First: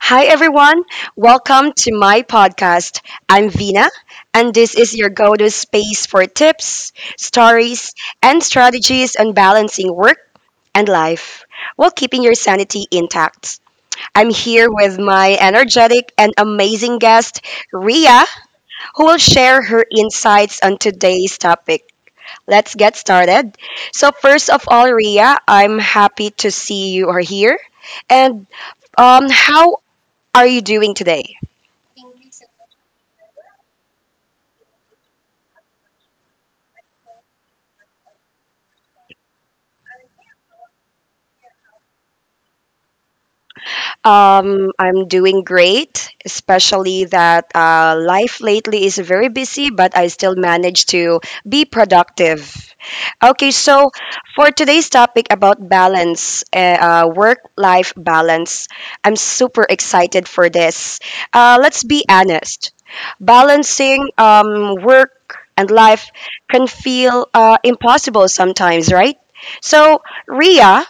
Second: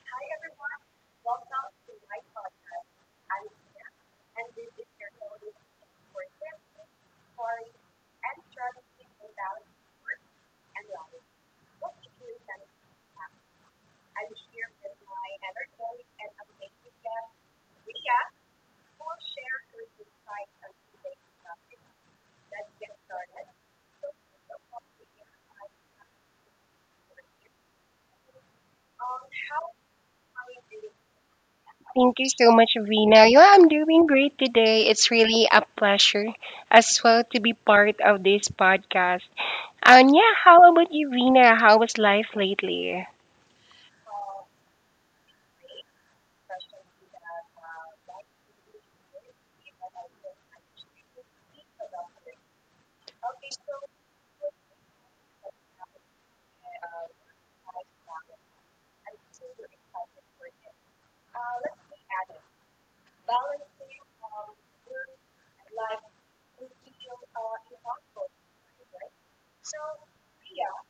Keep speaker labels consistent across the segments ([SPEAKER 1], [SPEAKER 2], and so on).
[SPEAKER 1] Hi, everyone. Welcome to my podcast. I'm Vina, and this is your go to space for tips, stories, and strategies on balancing work and life while keeping your sanity intact. I'm here with my energetic and amazing guest, Ria, who will share her insights on today's topic. Let's get started. So, first of all, Ria, I'm happy to see you are here. And how are you doing today?
[SPEAKER 2] Thank you so much, Vina. Yeah, I'm doing great today. It's really a pleasure as well to be part of this podcast. And yeah, how about you, Vina? How was life lately?
[SPEAKER 1] I'm doing great, especially that life lately is very busy, but I still manage to be productive. Okay, so for today's topic about balance, work life balance, I'm super excited for this. Let's be honest, balancing work and life can feel impossible sometimes, right? So, Ria,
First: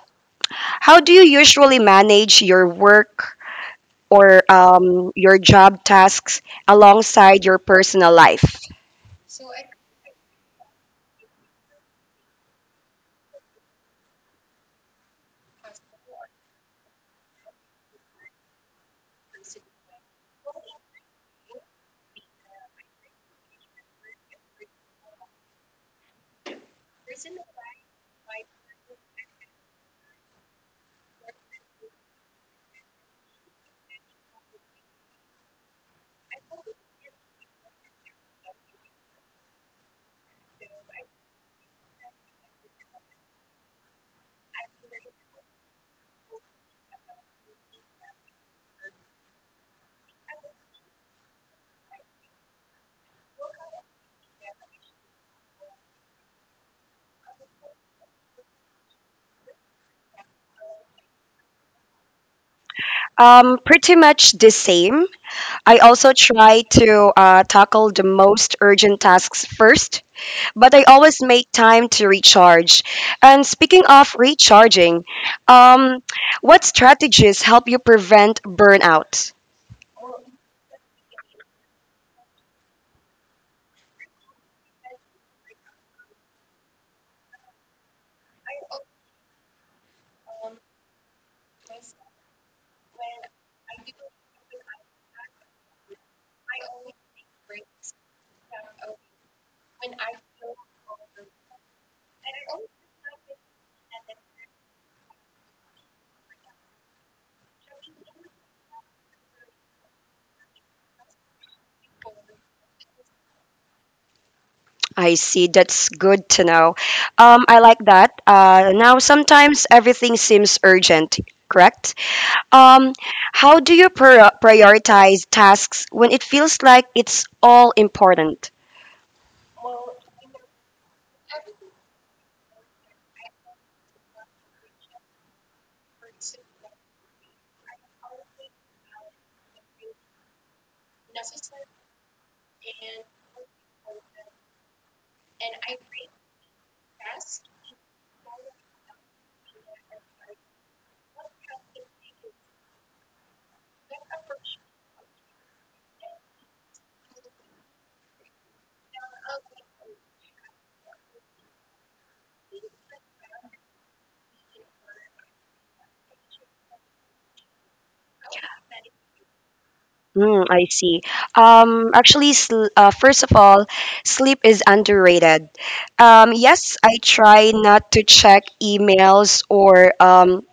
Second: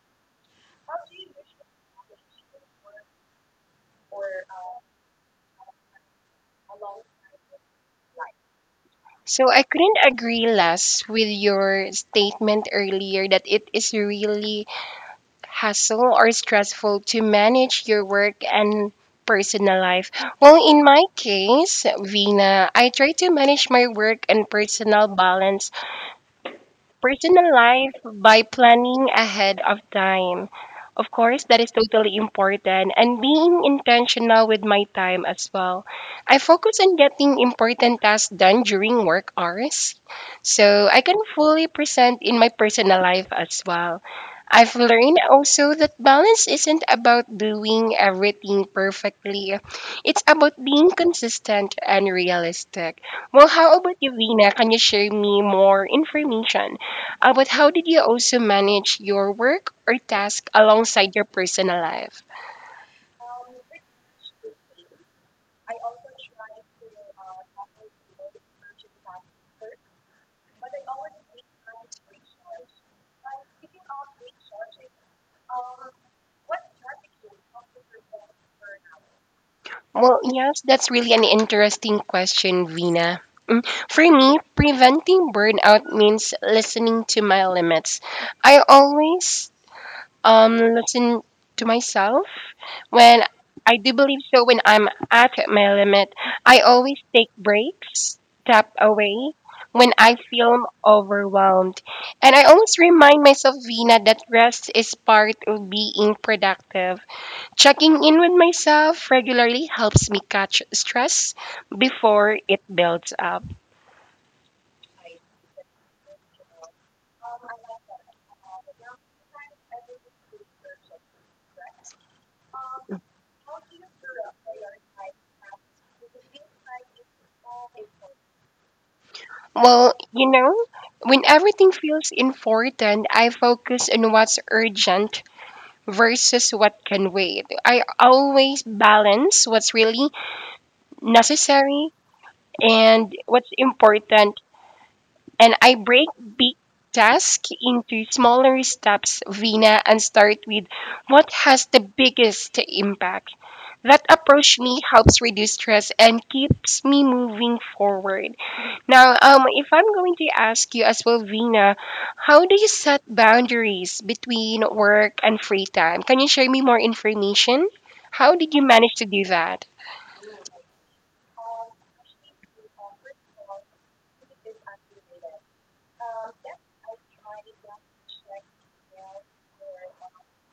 [SPEAKER 1] how do you usually manage your work or your job tasks alongside your personal life?
[SPEAKER 2] So I couldn't agree less with your statement earlier that it is really hassle or stressful to manage your work and personal life. Well, in my case, Vina, I try to manage my work and personal life by planning ahead of time. Of course, that is totally important and being intentional with my time as well. I focus on getting important tasks done during work hours so I can fully present in my personal life as well. I've learned also that balance isn't about doing everything perfectly. It's about being consistent and realistic. Well, how about you, Vina? Can you share me more information but how did you also manage your work or task alongside your personal life?
[SPEAKER 1] Pretty much the same. I also try to tackle the most urgent tasks first, but I always make time to recharge. And speaking of recharging, um, what strategies help you prevent burnout?
[SPEAKER 2] Well, yes, that's really an interesting question, Vina. Mm, For me, preventing burnout means listening to my limits. I always listen to myself when I do believe so. When I'm at my limit, I always take breaks, step away when I feel overwhelmed, and I always remind myself, Vina, that rest is part of being productive. Checking in with myself regularly helps me catch stress before it builds up.
[SPEAKER 1] I see. That's good to know. I like that. Now, sometimes everything seems urgent, correct? Um, how do you prioritize tasks when it feels like it's all important?
[SPEAKER 2] Well, you know, when everything feels important, I focus on what's urgent versus what can wait. I always balance what's really necessary and what's important, and I break big tasks into smaller steps, Vina, and start with what has the biggest impact. That approach me helps reduce stress and keeps me moving forward. Now, if I'm going to ask you as well, Vina, how do you set boundaries between work and free time? Can you share me more information? How did you manage to do that?
[SPEAKER 1] Mm, I see. Actually, first of all, sleep is underrated. Yes, I try not to check emails or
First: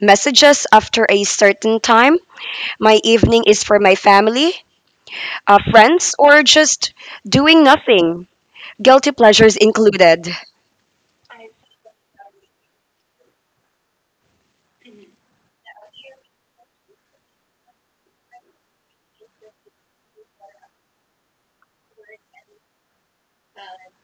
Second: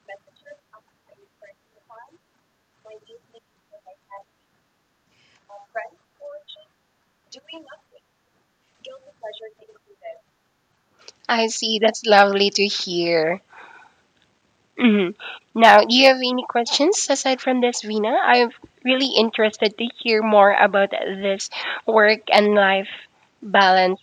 [SPEAKER 1] messages after a certain time. My evening is for my family, friends, or just doing nothing, guilty pleasures included.
[SPEAKER 2] I see. That's lovely to hear. Mhm. Now, do you have any questions aside from this, Vina? I'm really interested to hear more about this work and life balance.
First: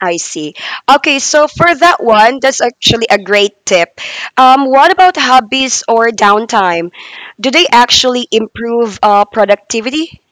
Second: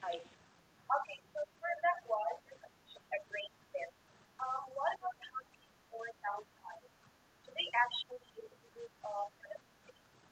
[SPEAKER 1] I see. Okay, so for that one, that's actually a great tip. What about hobbies or downtime? Do they actually improve productivity?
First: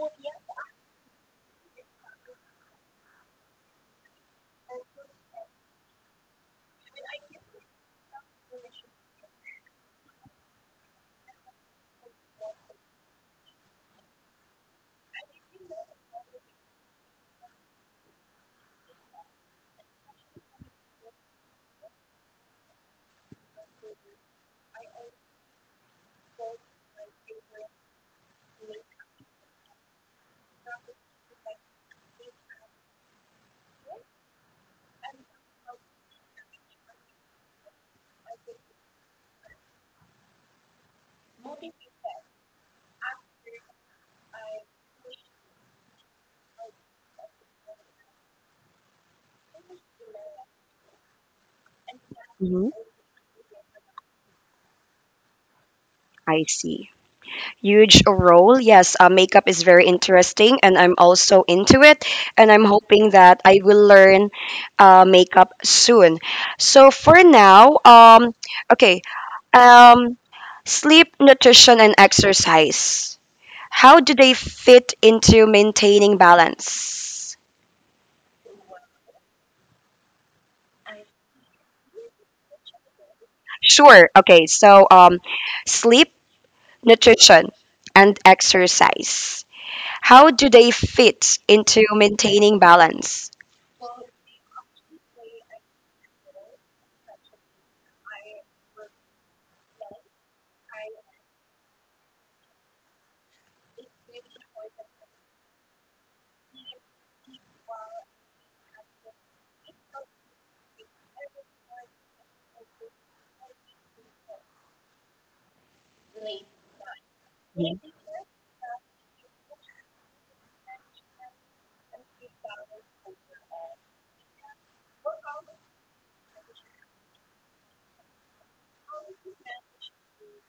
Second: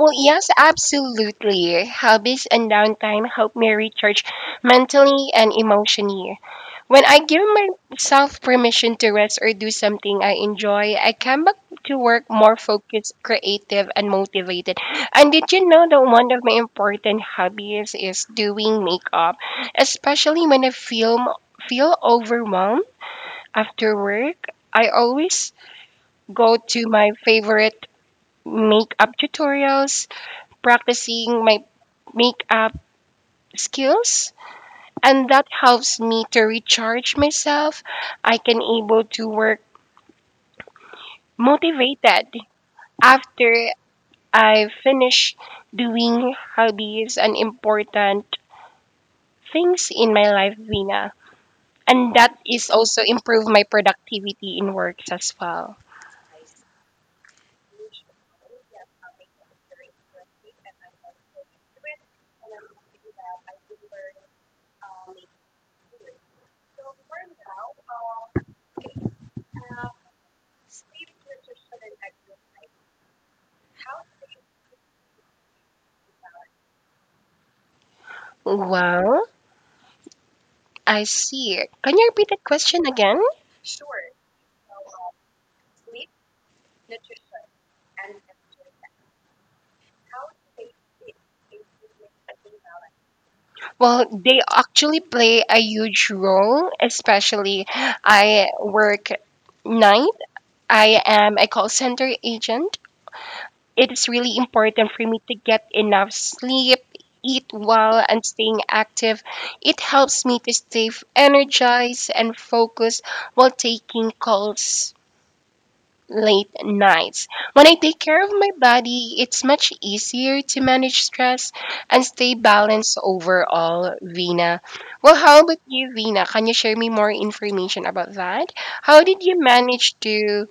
[SPEAKER 2] Well, yes, absolutely. Hobbies and downtime help me recharge mentally and emotionally. When I give myself permission to rest or do something I enjoy, I come back to work more focused, creative, and motivated. And did you know that one of my important hobbies is doing makeup, especially when I feel overwhelmed after work? I always go to my favorite makeup tutorials practicing my makeup skills, and that helps me to recharge myself. I can able to work motivated after I finish doing hobbies and important things in my life, Vina. And that is
[SPEAKER 1] hmm
[SPEAKER 2] also improve my productivity in works as well.
[SPEAKER 1] I see. Huge role. Yes, makeup is very interesting, and I'm also into it. And I'm hoping that I will learn makeup soon. So for now, okay, um, sleep, nutrition, and exercise. How do they fit into maintaining balance?
[SPEAKER 2] Well, I see. Can you repeat that question again?
[SPEAKER 1] Sure. Okay. So, sleep, nutrition, and exercise. How do they fit into maintaining balance?
[SPEAKER 2] Well, they actually play a huge role, especially I work night. I am a call center agent. It is really important for me to get enough sleep, eat well, and staying active. It helps me to stay energized and focused while taking calls late nights. When I
[SPEAKER 1] Mhm.
[SPEAKER 2] take care of my body, it's much easier to manage stress and stay balanced overall, Vina. Well, how about you, Vina? Can you share me more information about that? How did you manage to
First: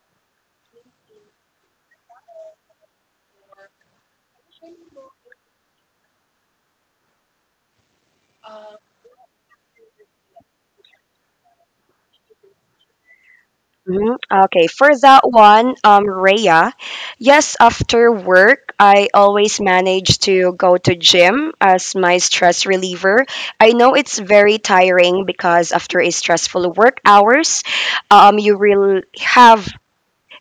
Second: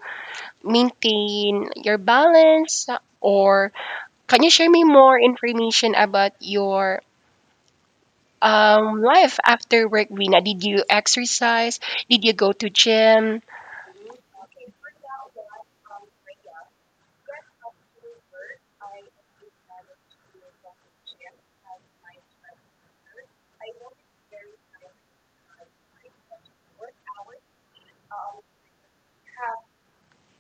[SPEAKER 2] maintain your balance? Or can you share me more information about your life after work, Vina? Did you exercise? Did you go to gym?
[SPEAKER 1] Okay, for that one, Rhea, yes, after work, I always manage to go to gym as my stress reliever. I know it's very tiring because after a stressful work hours, you will have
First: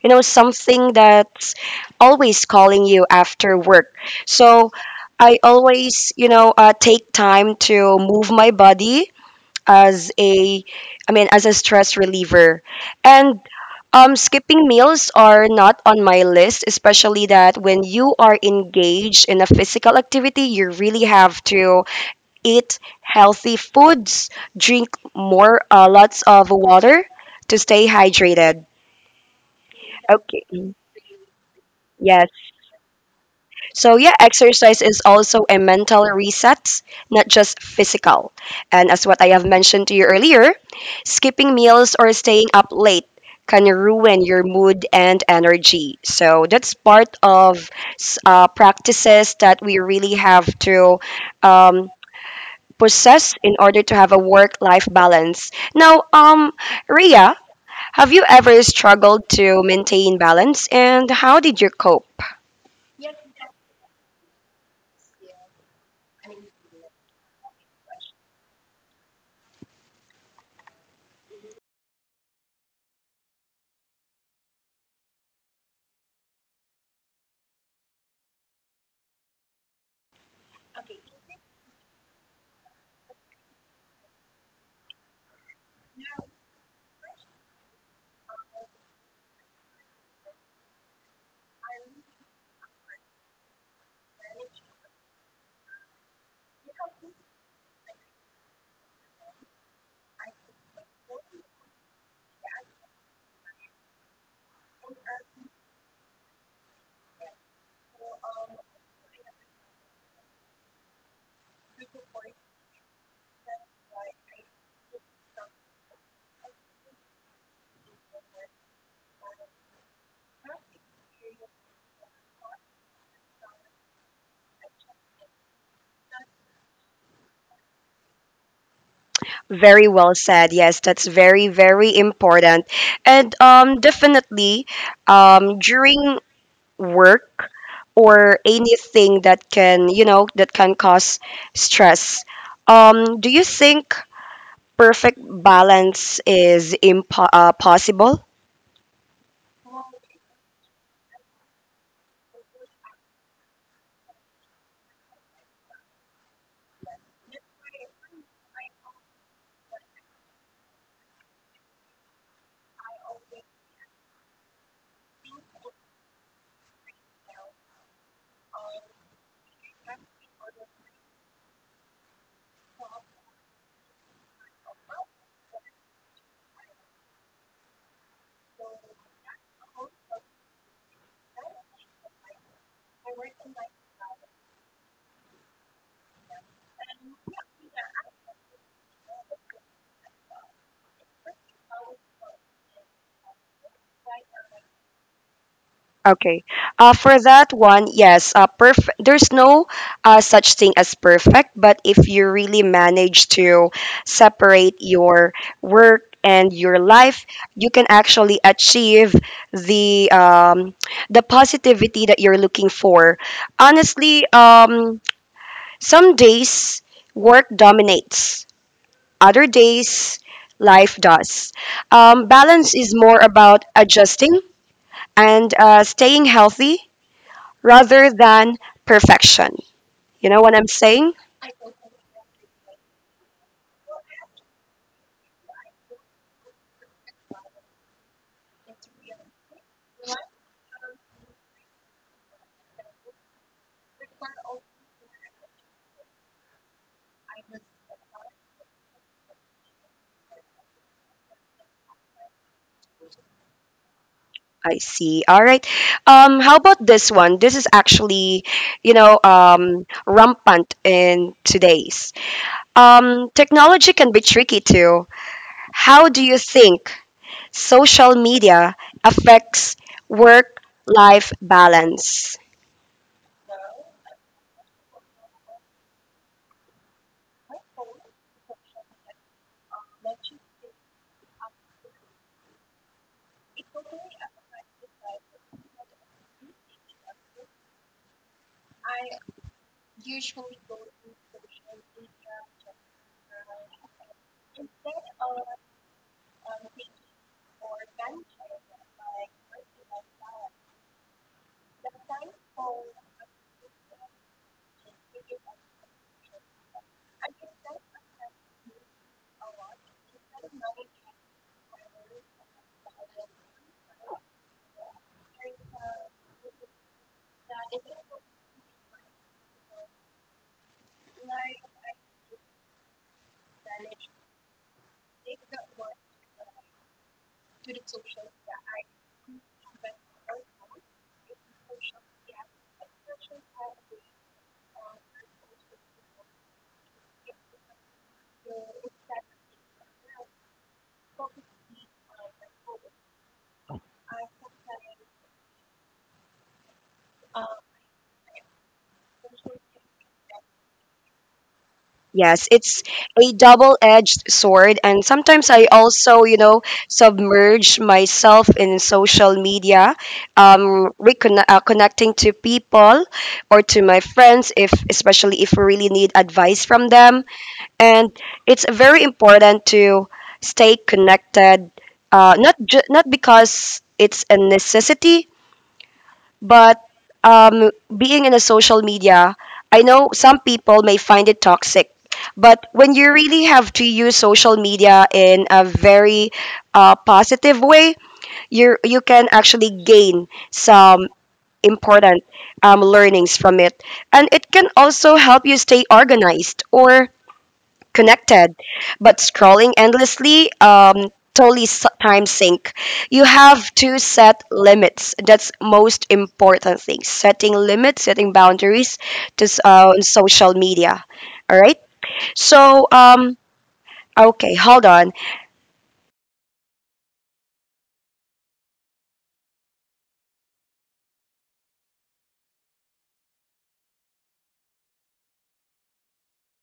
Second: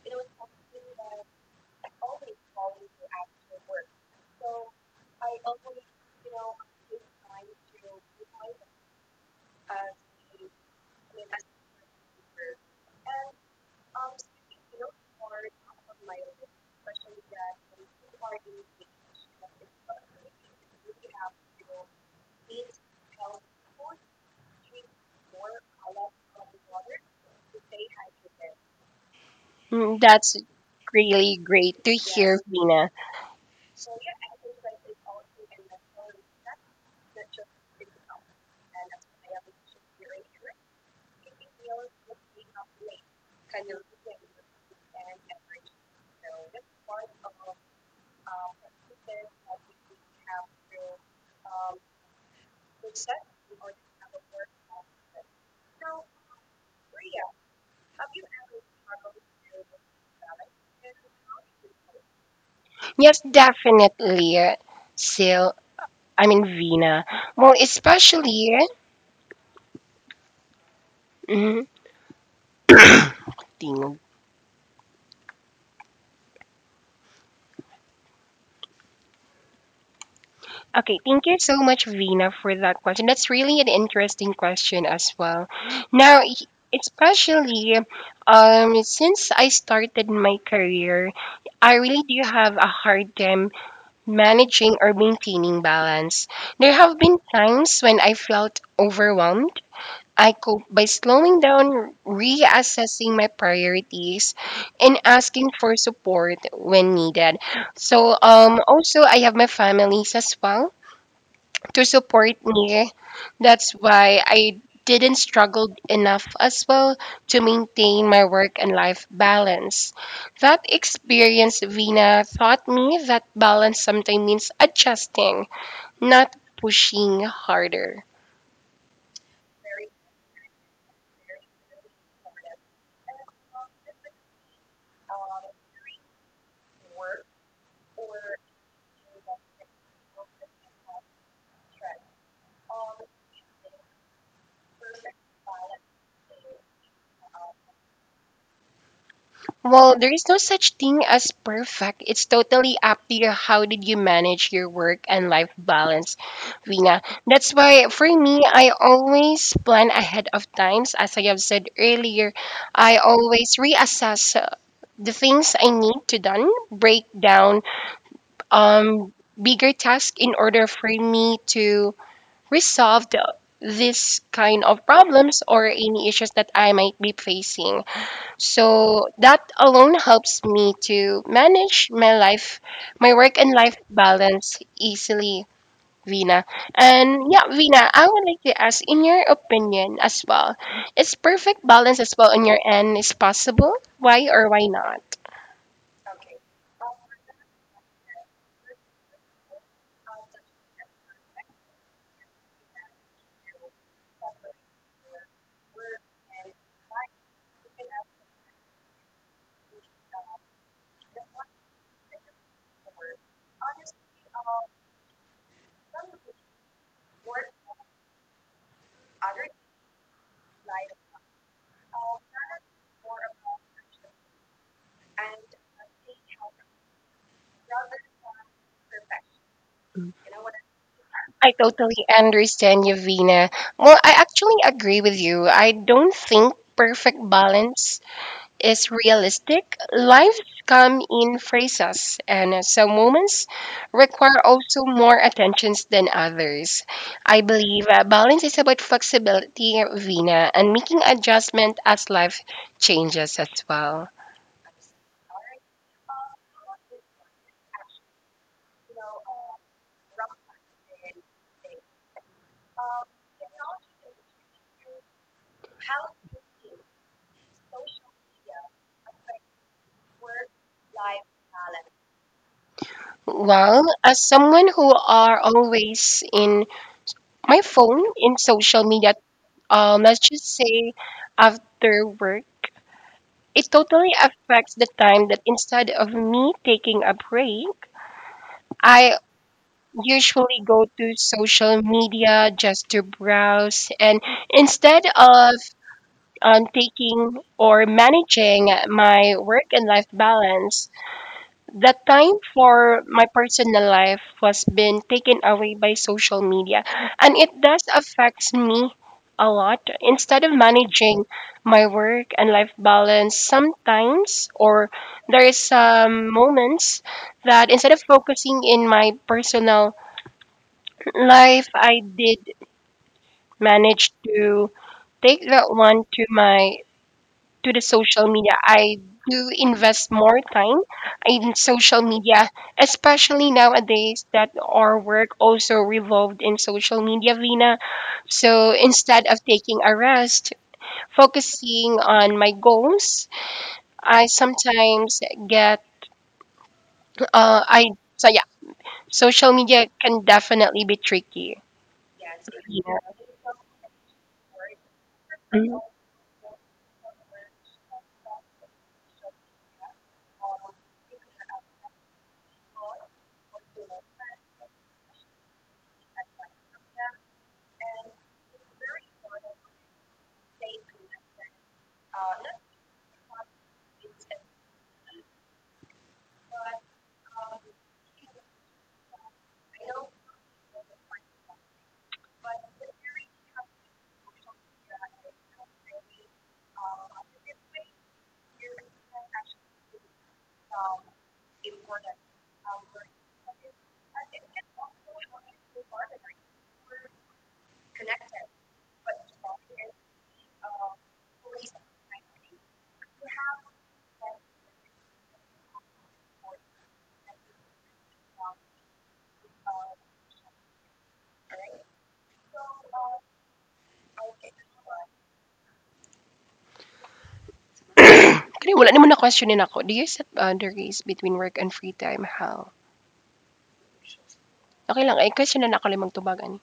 [SPEAKER 1] you know, something that's always calling you after work. So I always, you know, take time to move my body as a, I mean, as a stress reliever. And skipping meals are not on my list, especially that when you are engaged in a physical activity, you really have to eat healthy foods, drink more, lots of water to stay hydrated.
[SPEAKER 2] Mm, that's
[SPEAKER 1] Okay.
[SPEAKER 2] really great to
[SPEAKER 1] Yes.
[SPEAKER 2] hear, Vina.
[SPEAKER 1] So yeah, exercise is also a mental reset, not just physical. And as what I have mentioned to you earlier, skipping meals or staying up late can ruin your mood and energy. So that's part of practices that we really have to um, possess in order to have a work-life balance. Now, Ria, have you ever struggled to maintain balance, and how did you cope?
[SPEAKER 2] Yes, definitely, Sil. I mean, Vina. Well, especially. Mhm, Tingog. Okay, thank you so much, Vina, for that question. That's really an interesting question as well. Now, especially since I started my career, I really do have a hard time managing or maintaining balance. There have been times when I felt overwhelmed. I cope by slowing down, reassessing my priorities, and asking for support when needed. So, also, I have my families as well to support me. That's why I didn't struggle enough as well to maintain my work and life balance. That experience, Vina, taught me that balance sometimes means adjusting, not pushing harder.
[SPEAKER 1] Very well said. Yes, that's very, very important. And definitely, during work or anything that can, you know, that can cause stress, do you think perfect balance is possible?
[SPEAKER 2] Well, there is no such thing as perfect. It's totally up to you. How did you manage your work and life balance, Vina? That's why for me, I always plan ahead of times. As I have said earlier, I always reassess the things I need to done, break down bigger tasks in order for me to resolve this kind of problems or any issues that I might be facing. So that alone helps me to manage my life, my work and life balance easily, Vina. And yeah, Vina, I would like to ask, in your opinion as well, is perfect balance as well on your end is possible? Why or why not?
[SPEAKER 1] Okay. For that one, yes, there's no such thing as perfect, but if you really manage to separate your work and your life, you can actually achieve the um, the positivity that you're looking for. Honestly, some days work dominates, other days life does. Balance is more about adjusting and staying healthy rather than perfection. You know what I'm saying?
[SPEAKER 2] I totally understand you, Vina. Well, I actually agree with you. I don't think perfect balance is realistic. Lives come in phases, and some moments require also more attentions than others. I believe balance is about flexibility, Vina, and making adjustment as life changes as well.
[SPEAKER 1] I see. All right. How about this one? This is actually, you know, rampant in today's. Technology can be tricky too. How do you think social media affects work life balance?
[SPEAKER 2] Well, as someone who are always in my phone in social media, let's just say after work, it totally affects the time that instead of me taking a break, I usually go to social media just to browse, and instead of taking or managing my work and life balance, the time for my personal life was been taken away by social media, and it does affects me a lot instead of managing my work and life balance sometimes. Or there is some moments that instead of focusing in my personal life, I did manage to take that one to my to the social media. I do invest more time in social media, especially nowadays that our work also revolved in social media, Vina. So instead of taking a rest, focusing on my goals, I sometimes get I so yeah, social media can definitely be tricky.
[SPEAKER 1] Yes, it's a double-edged sword, and sometimes I also, you know, submerge myself in social media, connecting to people or to my friends, if especially if we really need advice from them. And it's very important to stay connected, not because it's a necessity, but being in a social media, I know some people may find it toxic. But when you really have to use social media in a very positive way, you can actually gain some important learnings from it, and it can also help you stay organized or connected, but scrolling endlessly time sink. You have to set limits. That's most important thing. Setting limits, setting boundaries on social media. All right. So okay, hold on.
[SPEAKER 2] Kaya wala naman na questionin ako. Do you set boundaries between work and free time? How? Okay lang, ay questionan ako limang tubagan.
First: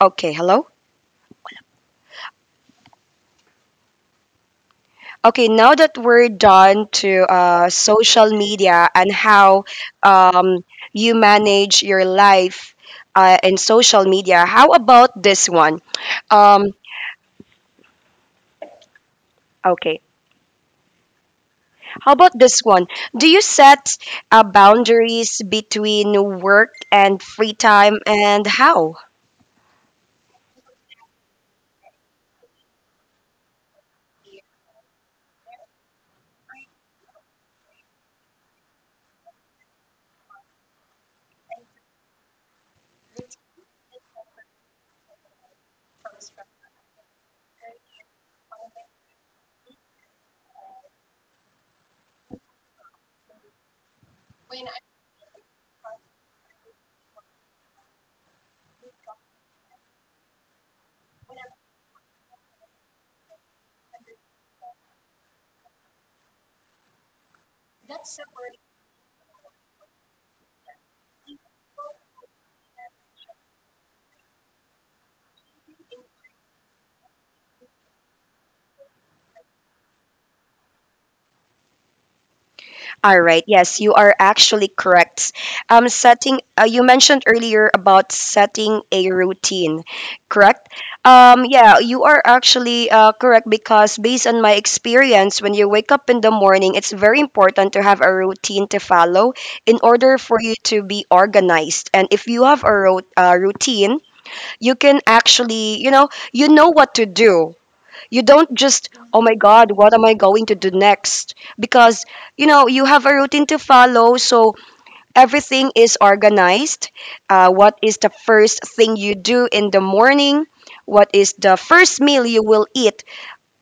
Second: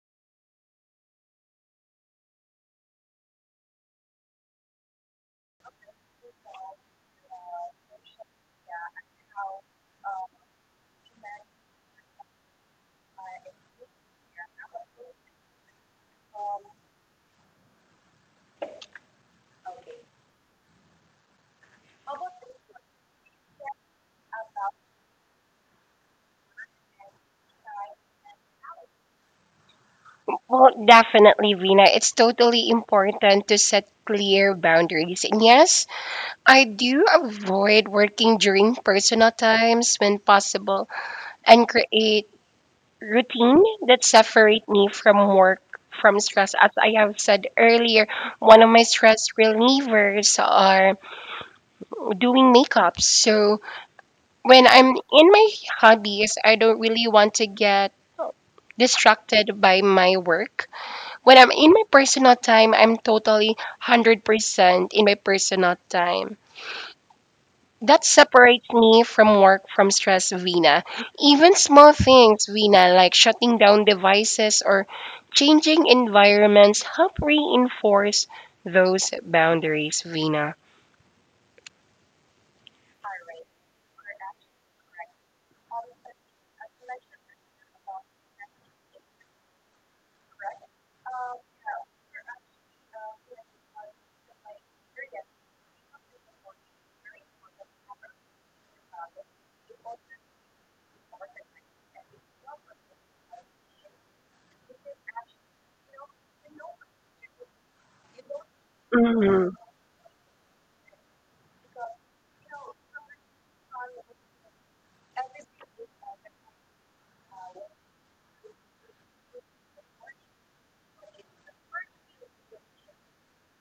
[SPEAKER 1] Okay, hello. Okay, now that we're done to social media and how um, you manage your life in social media, how about this one? Um, okay, How about this one? Do you set boundaries between work and free time and how?
[SPEAKER 2] Well, definitely, Vina. It's totally important to set clear boundaries. And yes, I do avoid working during personal times when possible and create routine that separate me from work from stress. As I have said earlier, one of my stress relievers are doing makeup. So when I'm in my hobbies, I don't really want to get distracted by my work. When I'm in my personal time, I'm totally 100% in my personal time. That separates me from work from stress, Vina. Even small things, Vina, like shutting down devices or changing environments, help reinforce those boundaries, Vina.
[SPEAKER 1] All right, yes, you are actually correct. You mentioned earlier about setting a routine, correct? Yeah, you are actually correct because based on my experience, when you wake up in the morning, it's very important to have a routine to follow in order for you to be organized. And if you have a routine, you can actually you know what to do. You don't just oh my
[SPEAKER 2] Mhm.
[SPEAKER 1] god what am I going to do next because you know you have a routine to follow, so everything is organized. What is the first thing you do in the morning, what is the first meal you will eat,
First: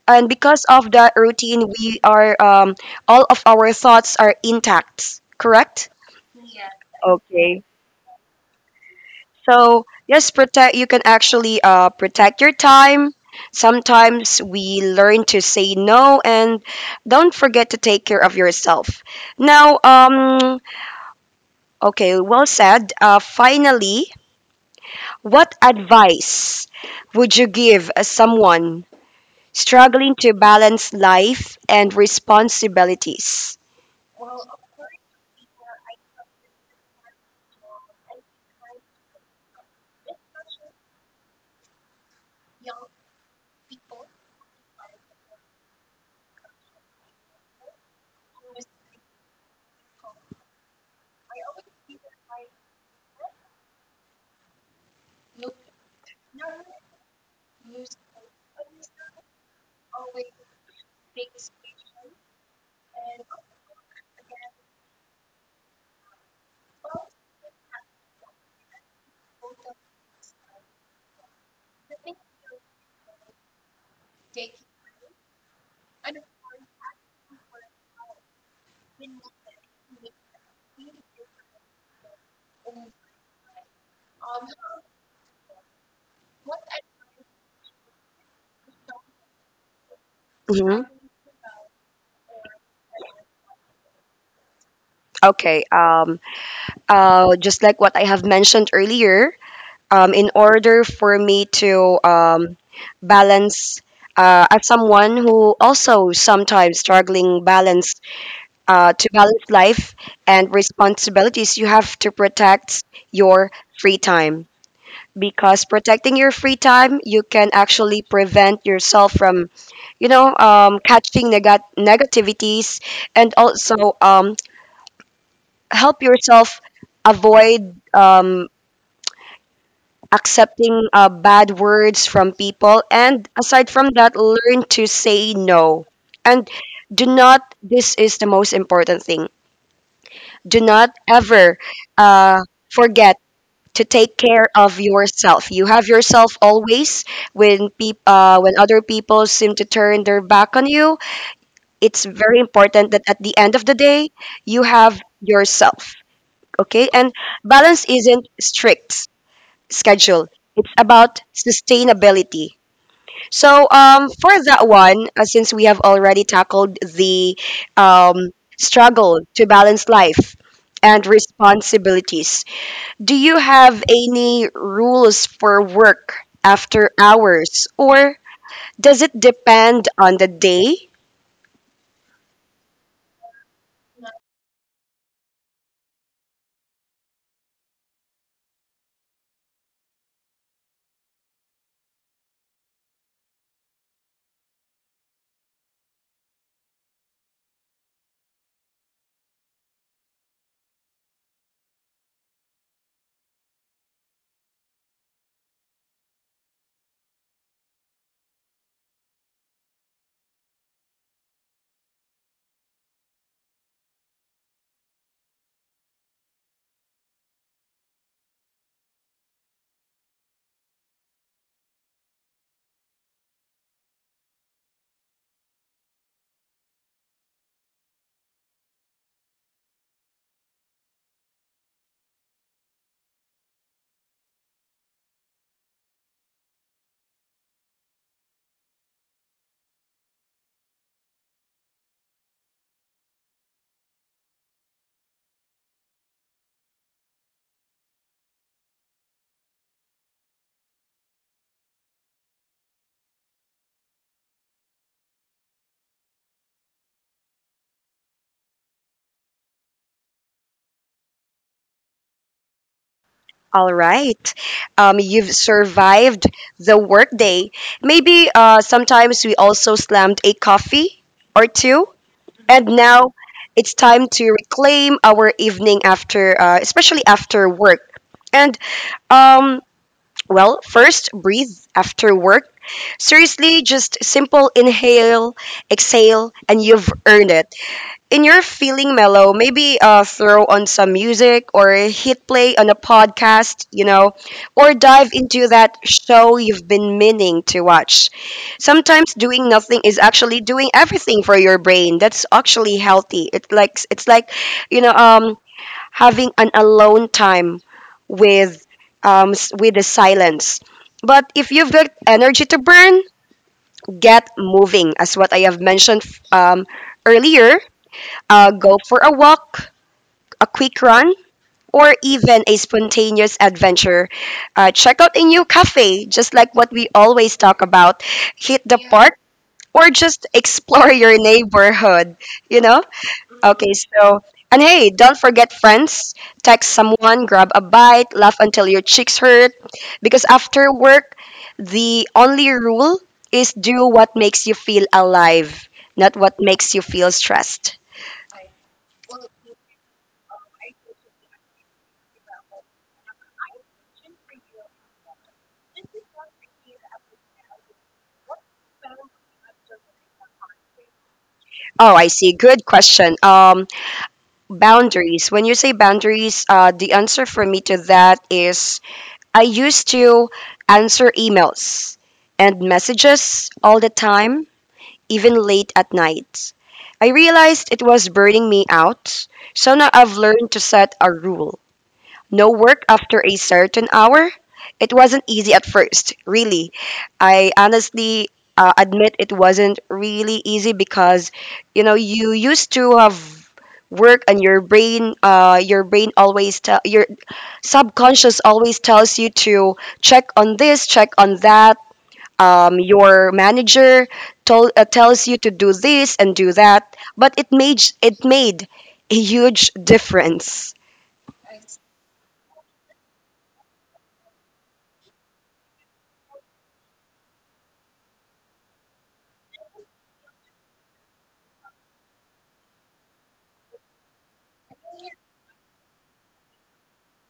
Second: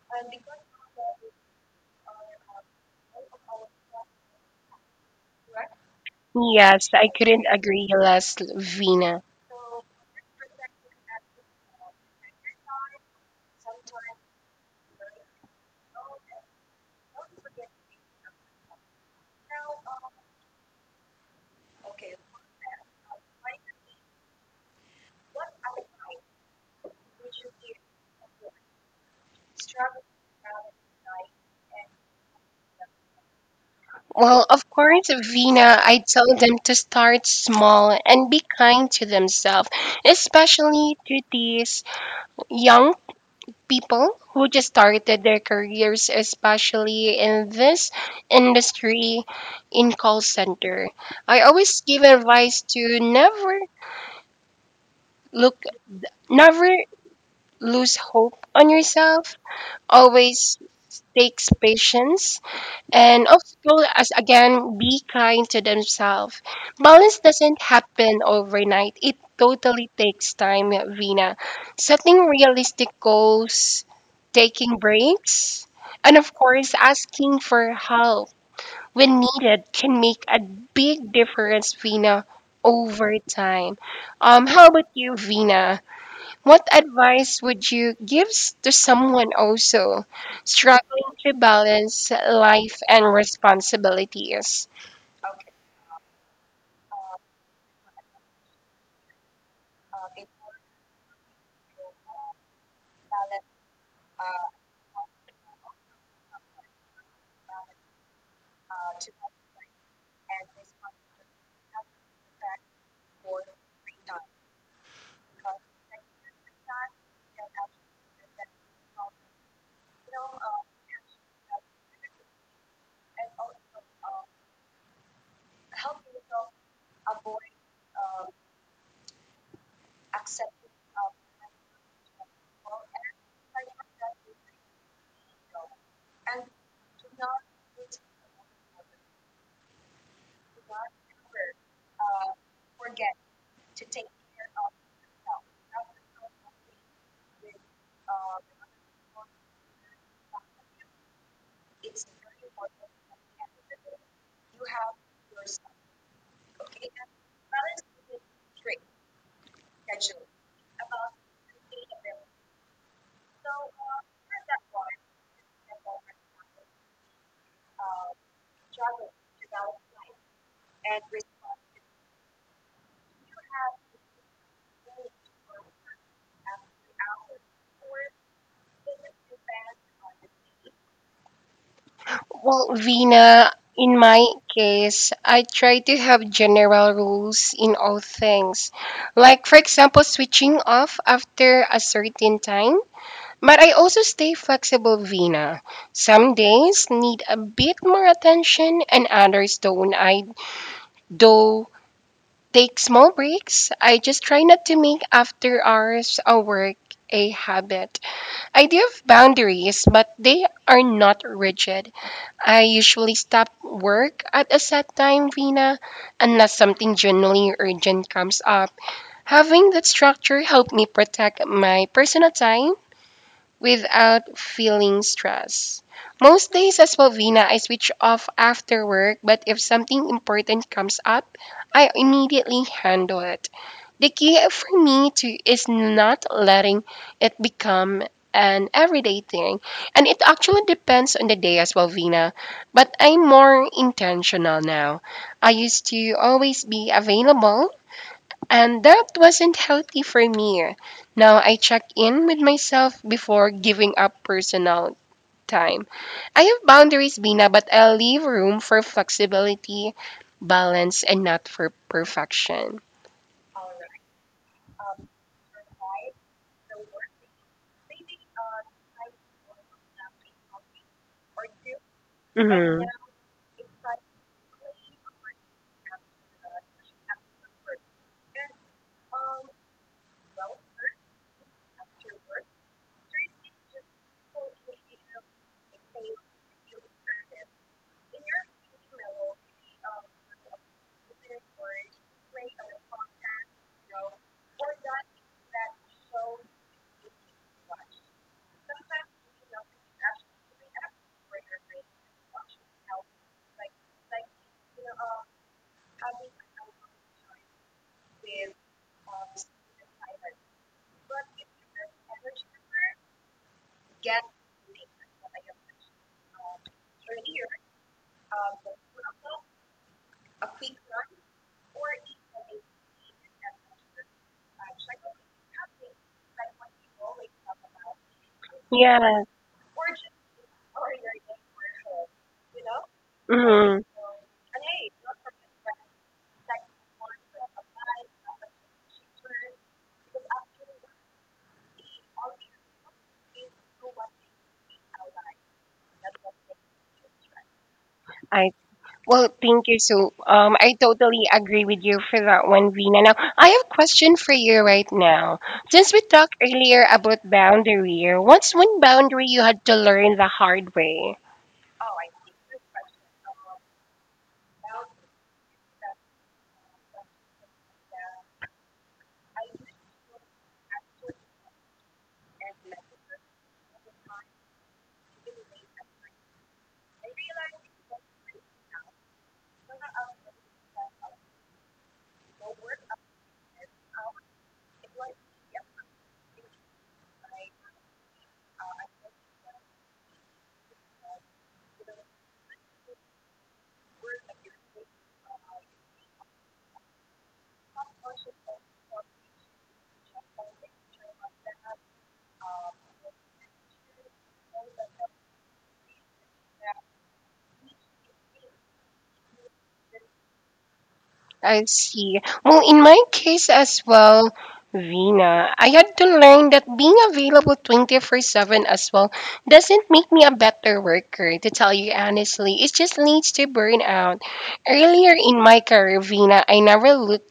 [SPEAKER 1] and because of that routine we are all of our thoughts are intact, correct?
[SPEAKER 2] Yes, I couldn't
[SPEAKER 1] Okay.
[SPEAKER 2] agree less, Vina.
[SPEAKER 1] So yes, protect. You can actually protect your time. Sometimes we learn to say no, and don't forget to take care of yourself. Now, okay, well said. Finally, what advice would you give as someone struggling to balance life and responsibilities?
[SPEAKER 2] Well, of course, Vina, I tell them to start small and be kind to themselves, especially to these young people who just started their careers, especially in this industry in call center. I always give advice to never look, never lose hope on yourself. Always takes patience. And also as again, be kind to themselves. Balance doesn't happen overnight. It totally takes time, Vina. Setting realistic goals, taking breaks, and of course, asking for help when needed can make a big difference, Vina, over time. How about you, Vina? What advice would you give to someone also
[SPEAKER 1] hmm
[SPEAKER 2] struggling to balance life and responsibilities?
[SPEAKER 1] Okay, just like what I have mentioned earlier, in order for me to balance as someone who also sometimes struggling balance to balance life and responsibilities, you have to protect your free time, because protecting your free time you can actually prevent yourself from you know negativities, and also help yourself avoid accepting bad words from people, and aside from that, learn to say no. And do not, this is the most important thing, do not ever uh, forget to take care of yourself. You have yourself always when other people seem to turn their back on you. It's very important that at the end of the day, you have yourself. Okay? And balance isn't strict schedule. It's about sustainability. So for that one, since we have already tackled the um, struggle to balance life and responsibilities, do you have any rules for work after hours, or does it depend on the day?
[SPEAKER 2] Well, Vina, in my case, I try to have general rules in all things. Like, for example, switching off after a certain time. But I also stay flexible, Vina. Some days need a bit more attention, and others don't. I do take small breaks. I just try not to make after hours of work a habit. I do have boundaries, but they are not rigid. I usually stop work at a set time, Vina, unless something genuinely urgent comes up. Having that structure helped me protect my personal time without feeling stress. Most days as Bovina, I switch off after work, but if something important comes up, I immediately handle it. The key for me to is not letting it become an everyday thing. And it actually depends on the day as well, Vina. But I'm more intentional now. I used to always be available, and that wasn't healthy for me. Now I check in with myself before giving up personal time. I have boundaries, Bina, but I leave room for flexibility, balance, and not for perfection.
[SPEAKER 1] All right, you've survived the workday. Maybe sometimes we also slammed a coffee or two. And
[SPEAKER 2] Mm-hmm.
[SPEAKER 1] now it's time to reclaim our evening after, especially after work. And, um, well, first breathe after work. Seriously, just simple inhale, exhale, and you've earned it in your feeling mellow, maybe throw on some music or hit play on a podcast, you know, or dive into that show you've been meaning to watch. Sometimes doing nothing is actually doing everything for your brain. That's actually healthy. It like it's like, you know, having an alone time with with the silence. But if you've got energy to burn, get moving, as what I have mentioned um, earlier go for a walk, a quick run, or even a spontaneous adventure. Check out a new cafe, just like what we always talk about. Hit the park
[SPEAKER 2] Yeah.
[SPEAKER 1] or just explore your neighborhood, you know? Okay,
[SPEAKER 2] Mm-hmm.
[SPEAKER 1] so, and hey, don't forget friends. Text someone, grab a bite, laugh until your cheeks hurt. Because after work, the only rule is do what makes you feel alive, not what makes you feel stressed.
[SPEAKER 2] I well, thank you. So, I totally agree with you for that one, Vina. Now, I have a question for you right now. Since we talked earlier about boundary, what's one boundary you had to learn the hard way?
[SPEAKER 1] Oh, I see. Good question. Boundaries. When you say boundaries, the answer for me to that is I used to answer emails and messages all the time, even late at night. I realized it was burning me out, so now I've learned to set a rule. No work after a certain hour? It wasn't easy at first, really. I honestly admit it wasn't really easy because, you know, you used to have work and your brain always tell your subconscious always tells you to check on this check on that your manager told tells you to do this and do that, but it made a huge difference.
[SPEAKER 2] I see. Well, in my case as well, Rina, I had to learn that being available 24/7 as well doesn't make me a better worker, to tell you honestly. It just leads to burnout. Earlier in my career, Rina, I never looked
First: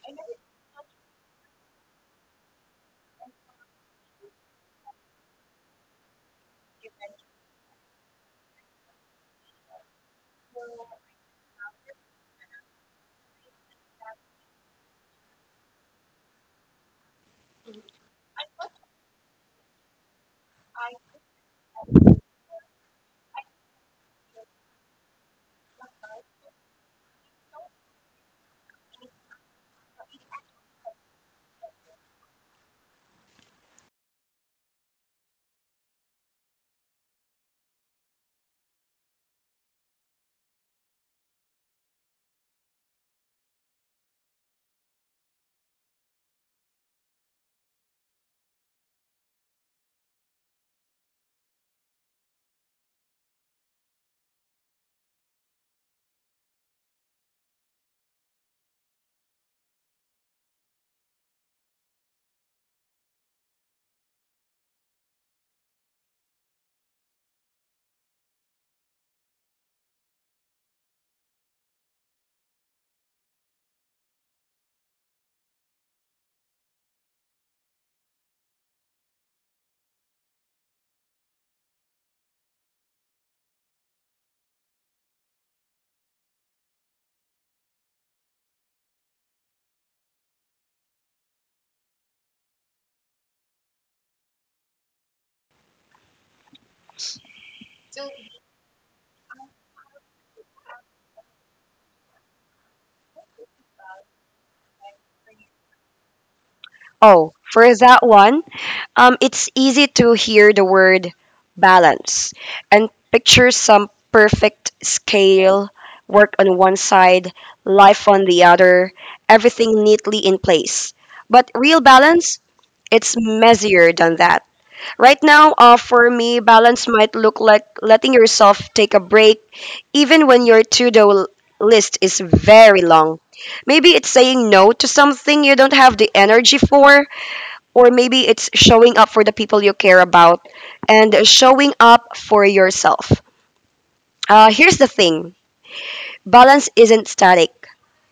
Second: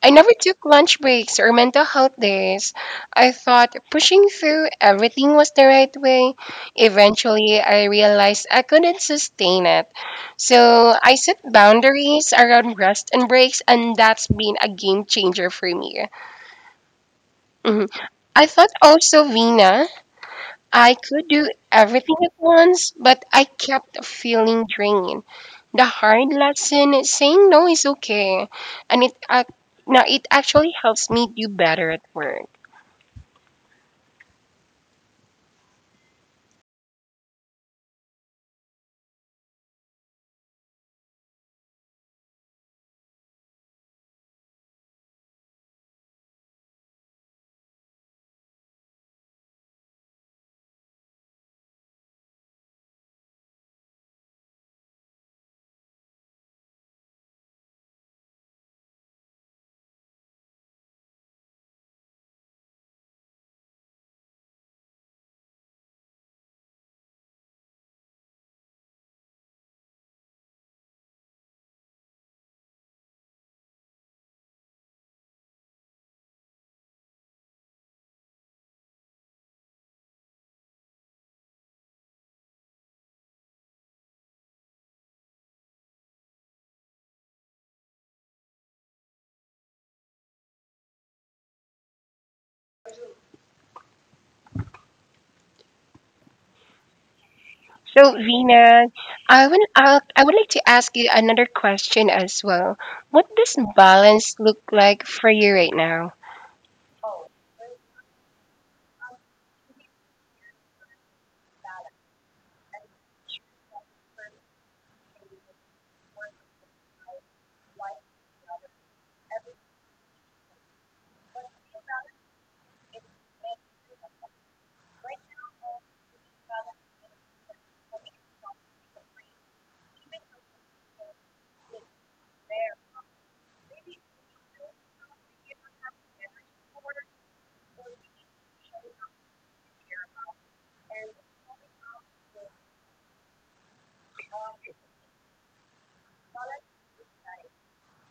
[SPEAKER 2] I never took lunch breaks or mental health days. I thought pushing through everything was the right way. Eventually, I realized I couldn't sustain it. So I set boundaries around rest and breaks, and that's been a game changer for me. Mhm. I thought also, Vina, I could do everything at once, but I kept feeling drained. The hard lesson is saying no is okay, and now it actually helps me do better at work. So Vina, I would like to ask you another question as well. What does balance look like for you right now?
[SPEAKER 1] Oh, for that one, it's easy to hear the word balance and picture some perfect scale, work on one side, life on the other, everything neatly in place. But real balance, it's messier than that. Right now, for me, balance might look like letting yourself take a break even when your to do list is very long. Maybe it's saying no to something you don't have the energy for, or maybe it's showing up for the people you care about and showing up for yourself. Here's the thing, balance isn't static,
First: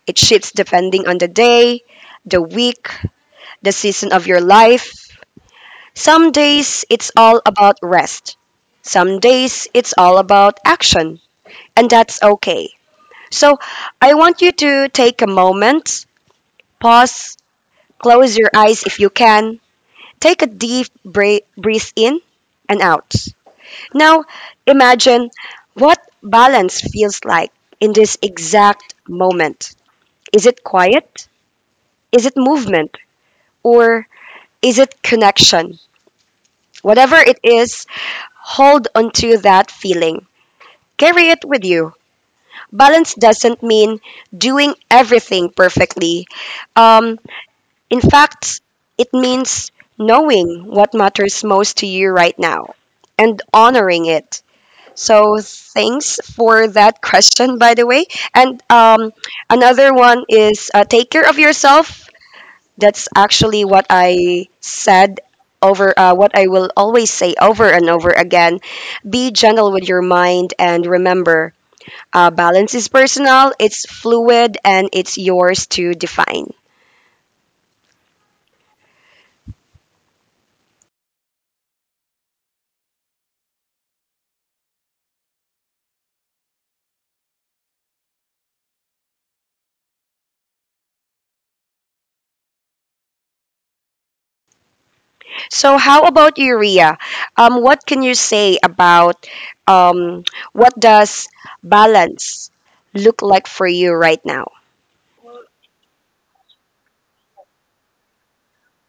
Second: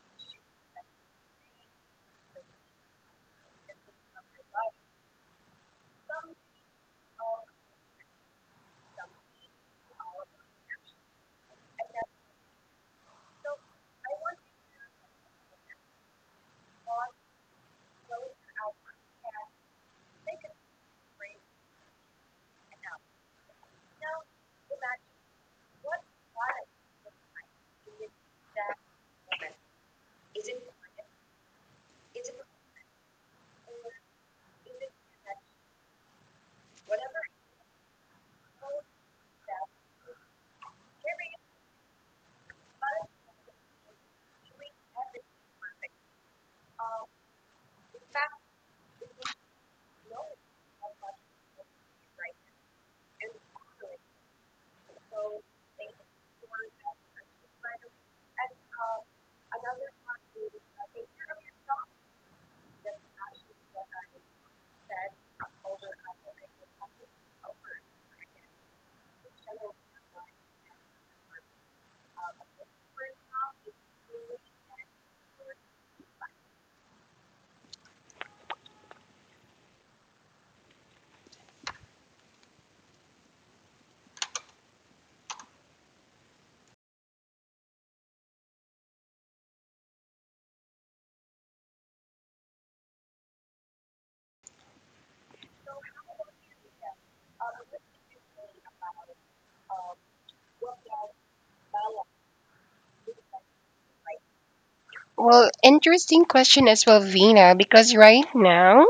[SPEAKER 1] it shifts depending on the day, the week, the season of your life. Some days it's all about rest, some days it's all about action, and that's okay. So I want you to take a moment, pause, close your eyes if you can, take a deep breath, breathe in and out. Now, imagine what balance feels like in this exact moment. Is it quiet? Is it movement? Or is it connection? Whatever it is, hold onto that feeling. Carry it with you. Balance doesn't mean doing everything perfectly. Um, in fact, it means knowing what matters most to you right now and honoring it. So thanks for that question, by the way. And another one is take care of yourself. That's actually what I said over what I will always say over and over again. Be gentle with your mind and remember, balance is personal, it's fluid, and it's yours to define. So how about you, Rhea? What can you say about um, what does balance look like for you right now?
[SPEAKER 2] Well, interesting question as well, Vina, because right now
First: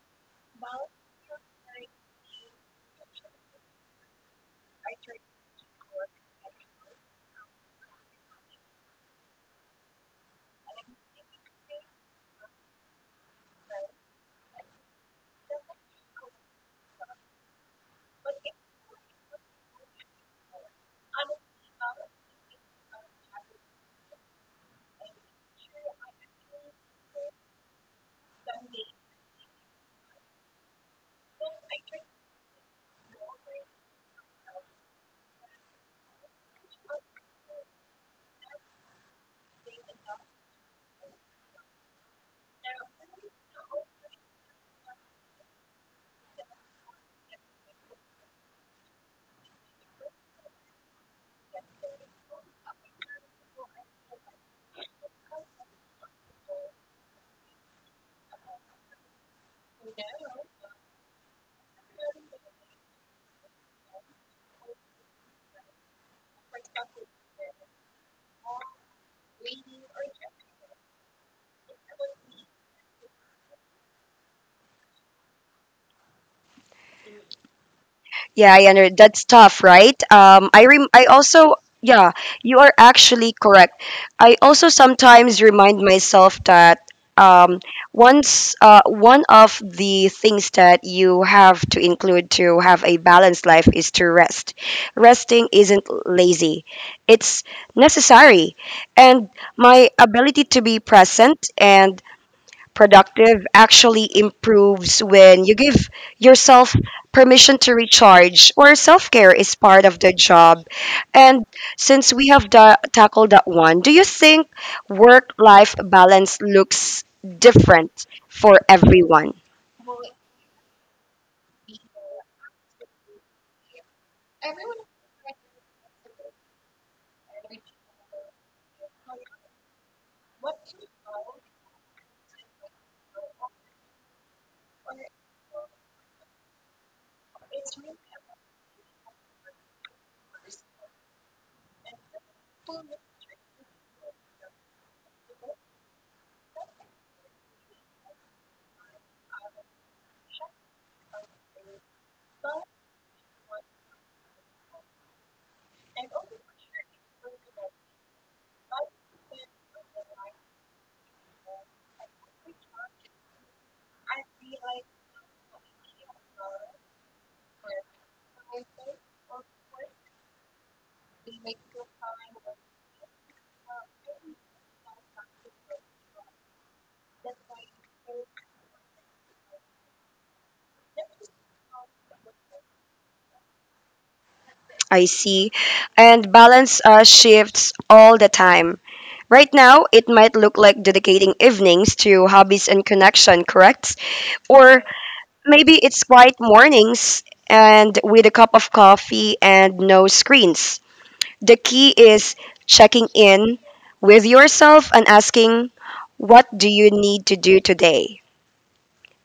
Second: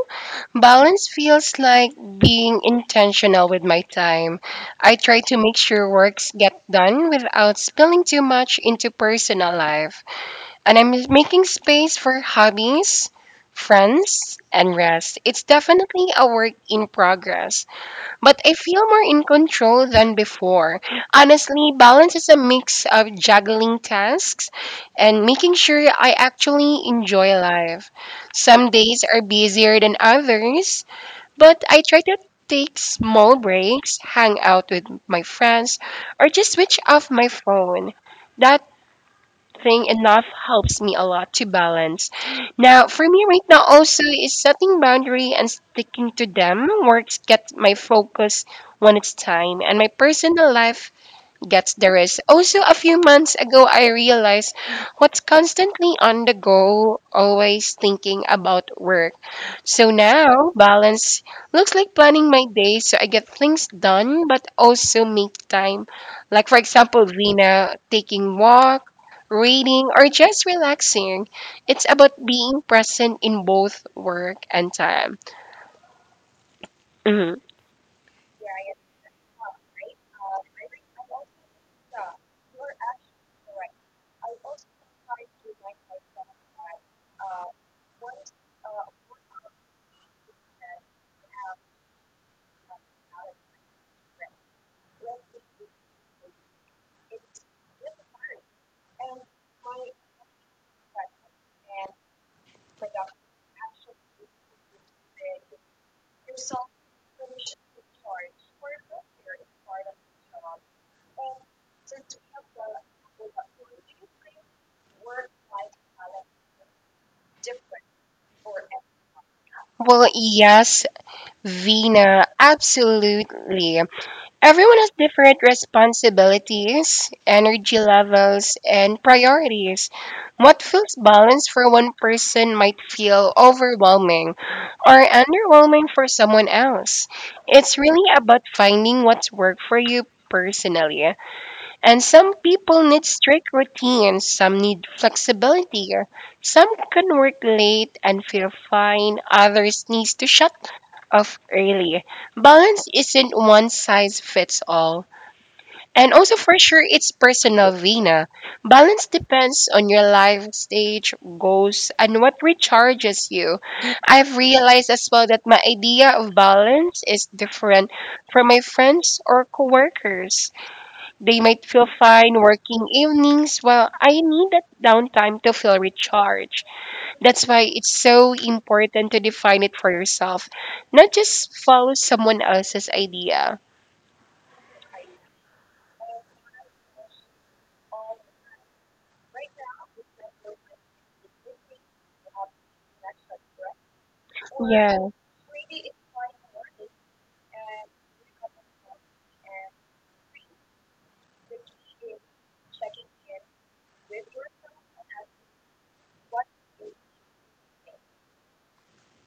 [SPEAKER 2] balance feels like being intentional with my time. I try to make sure works get done without spilling too much into personal life. And I'm making space for hobbies, friends, and rest. It's definitely a work in progress, but I feel more in control than before. Honestly, balance is a mix of juggling tasks and making sure I actually enjoy life. Some days are busier than others, but I try to take small breaks, hang out with my friends, or just switch off my phone. That thing enough helps me a lot to balance. Now, for me right now also is setting boundary and sticking to them. Works get my focus when it's time, and my personal life gets the rest. Also, a few months ago, I realized what's constantly on the go, always thinking about work. So now, balance looks like planning my day so I get things done, but also make time. Like, for example, Vina, taking walk, reading, or just relaxing. It's about being present in both work and time. Mhm.
[SPEAKER 1] Yeah, I under that's tough, right? I also yeah, you are actually correct. I also sometimes remind myself that um, once one of the things that you have to include to have a balanced life is to rest. Resting isn't lazy; it's necessary. And my ability to be present and productive actually improves when you give yourself permission to recharge or self-care is part of the job. And since we have tackled that one, do you think work-life balance looks different for everyone?
[SPEAKER 2] Well, yes, Vina, absolutely. Everyone has different responsibilities, energy levels, and priorities. What feels balanced for one person might feel overwhelming or underwhelming for someone else. It's really about finding what's worked for you personally. And some people need strict routines, some need flexibility, some can work late and feel fine, others needs to shut off early. Balance isn't one size fits all. And also for sure it's personal, Vina. Balance depends on your life stage, goals, and what recharges you. I've realized as well that my idea of balance is different from my friends or coworkers. They might feel fine working evenings while I need that downtime to feel recharged. That's why it's so important to define it for yourself, not just follow someone else's idea.
[SPEAKER 1] I see. And balance shifts all the time. Right now, it might look like dedicating evenings to hobbies and connection, correct? Or
[SPEAKER 2] Yeah,
[SPEAKER 1] maybe it's quiet mornings and with a cup of coffee and no screens. The key is checking in with yourself and asking, what do you need to do today?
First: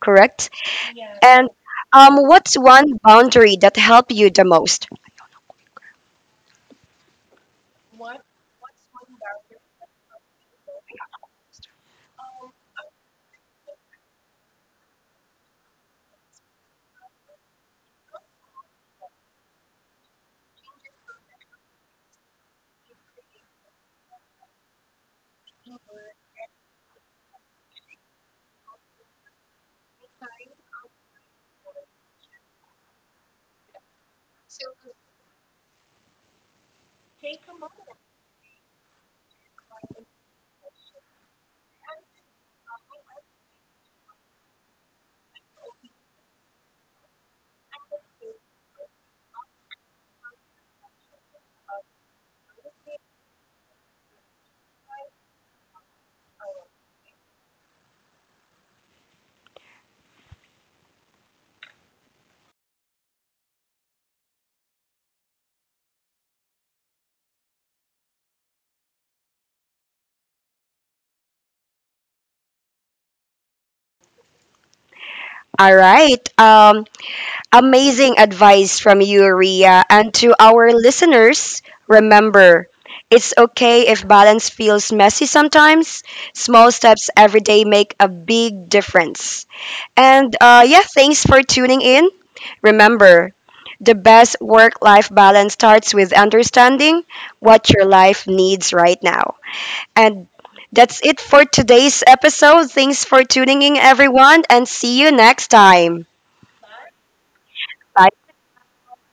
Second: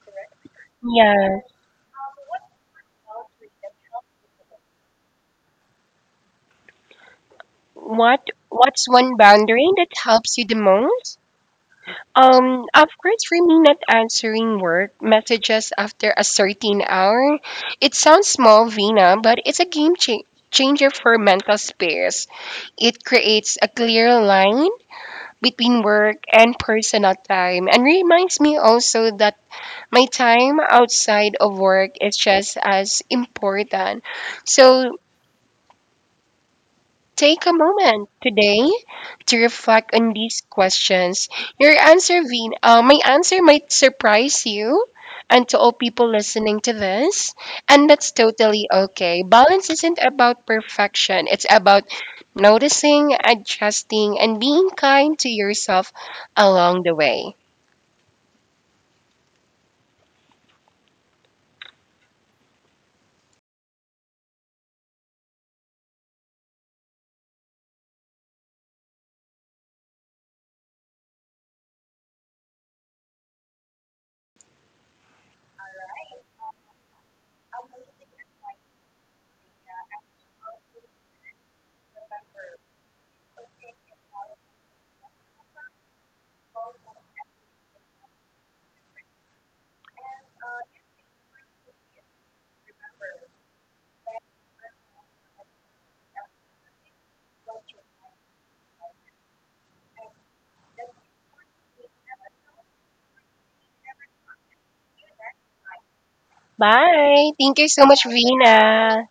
[SPEAKER 1] Correct?
[SPEAKER 2] yeah.
[SPEAKER 1] And what's one boundary that helped you the most?
[SPEAKER 2] What's one boundary that helps you the most? Of course, for me, not answering work messages after a certain hour, it sounds small, Vina, but it's a changer for mental space. It creates a clear line between work and personal time and reminds me also that my time outside of work is just as important. So take a moment today to reflect on these questions. Your answer, my answer might surprise you, and to all people listening to this, and that's totally okay. Balance isn't about perfection, it's about noticing, adjusting, and being kind to yourself along the way.
[SPEAKER 1] All right. Amazing advice from you, Rhea. And to our listeners, remember, it's okay if balance feels messy sometimes. Small steps every day make a big difference. And yeah, thanks for tuning in. Remember, the best work life balance starts with understanding what your life needs right now. And that's it for today's episode. Thanks for tuning in, everyone, and see you next time.
[SPEAKER 2] Bye. Thank you so much,
[SPEAKER 1] Bye
[SPEAKER 2] Vina.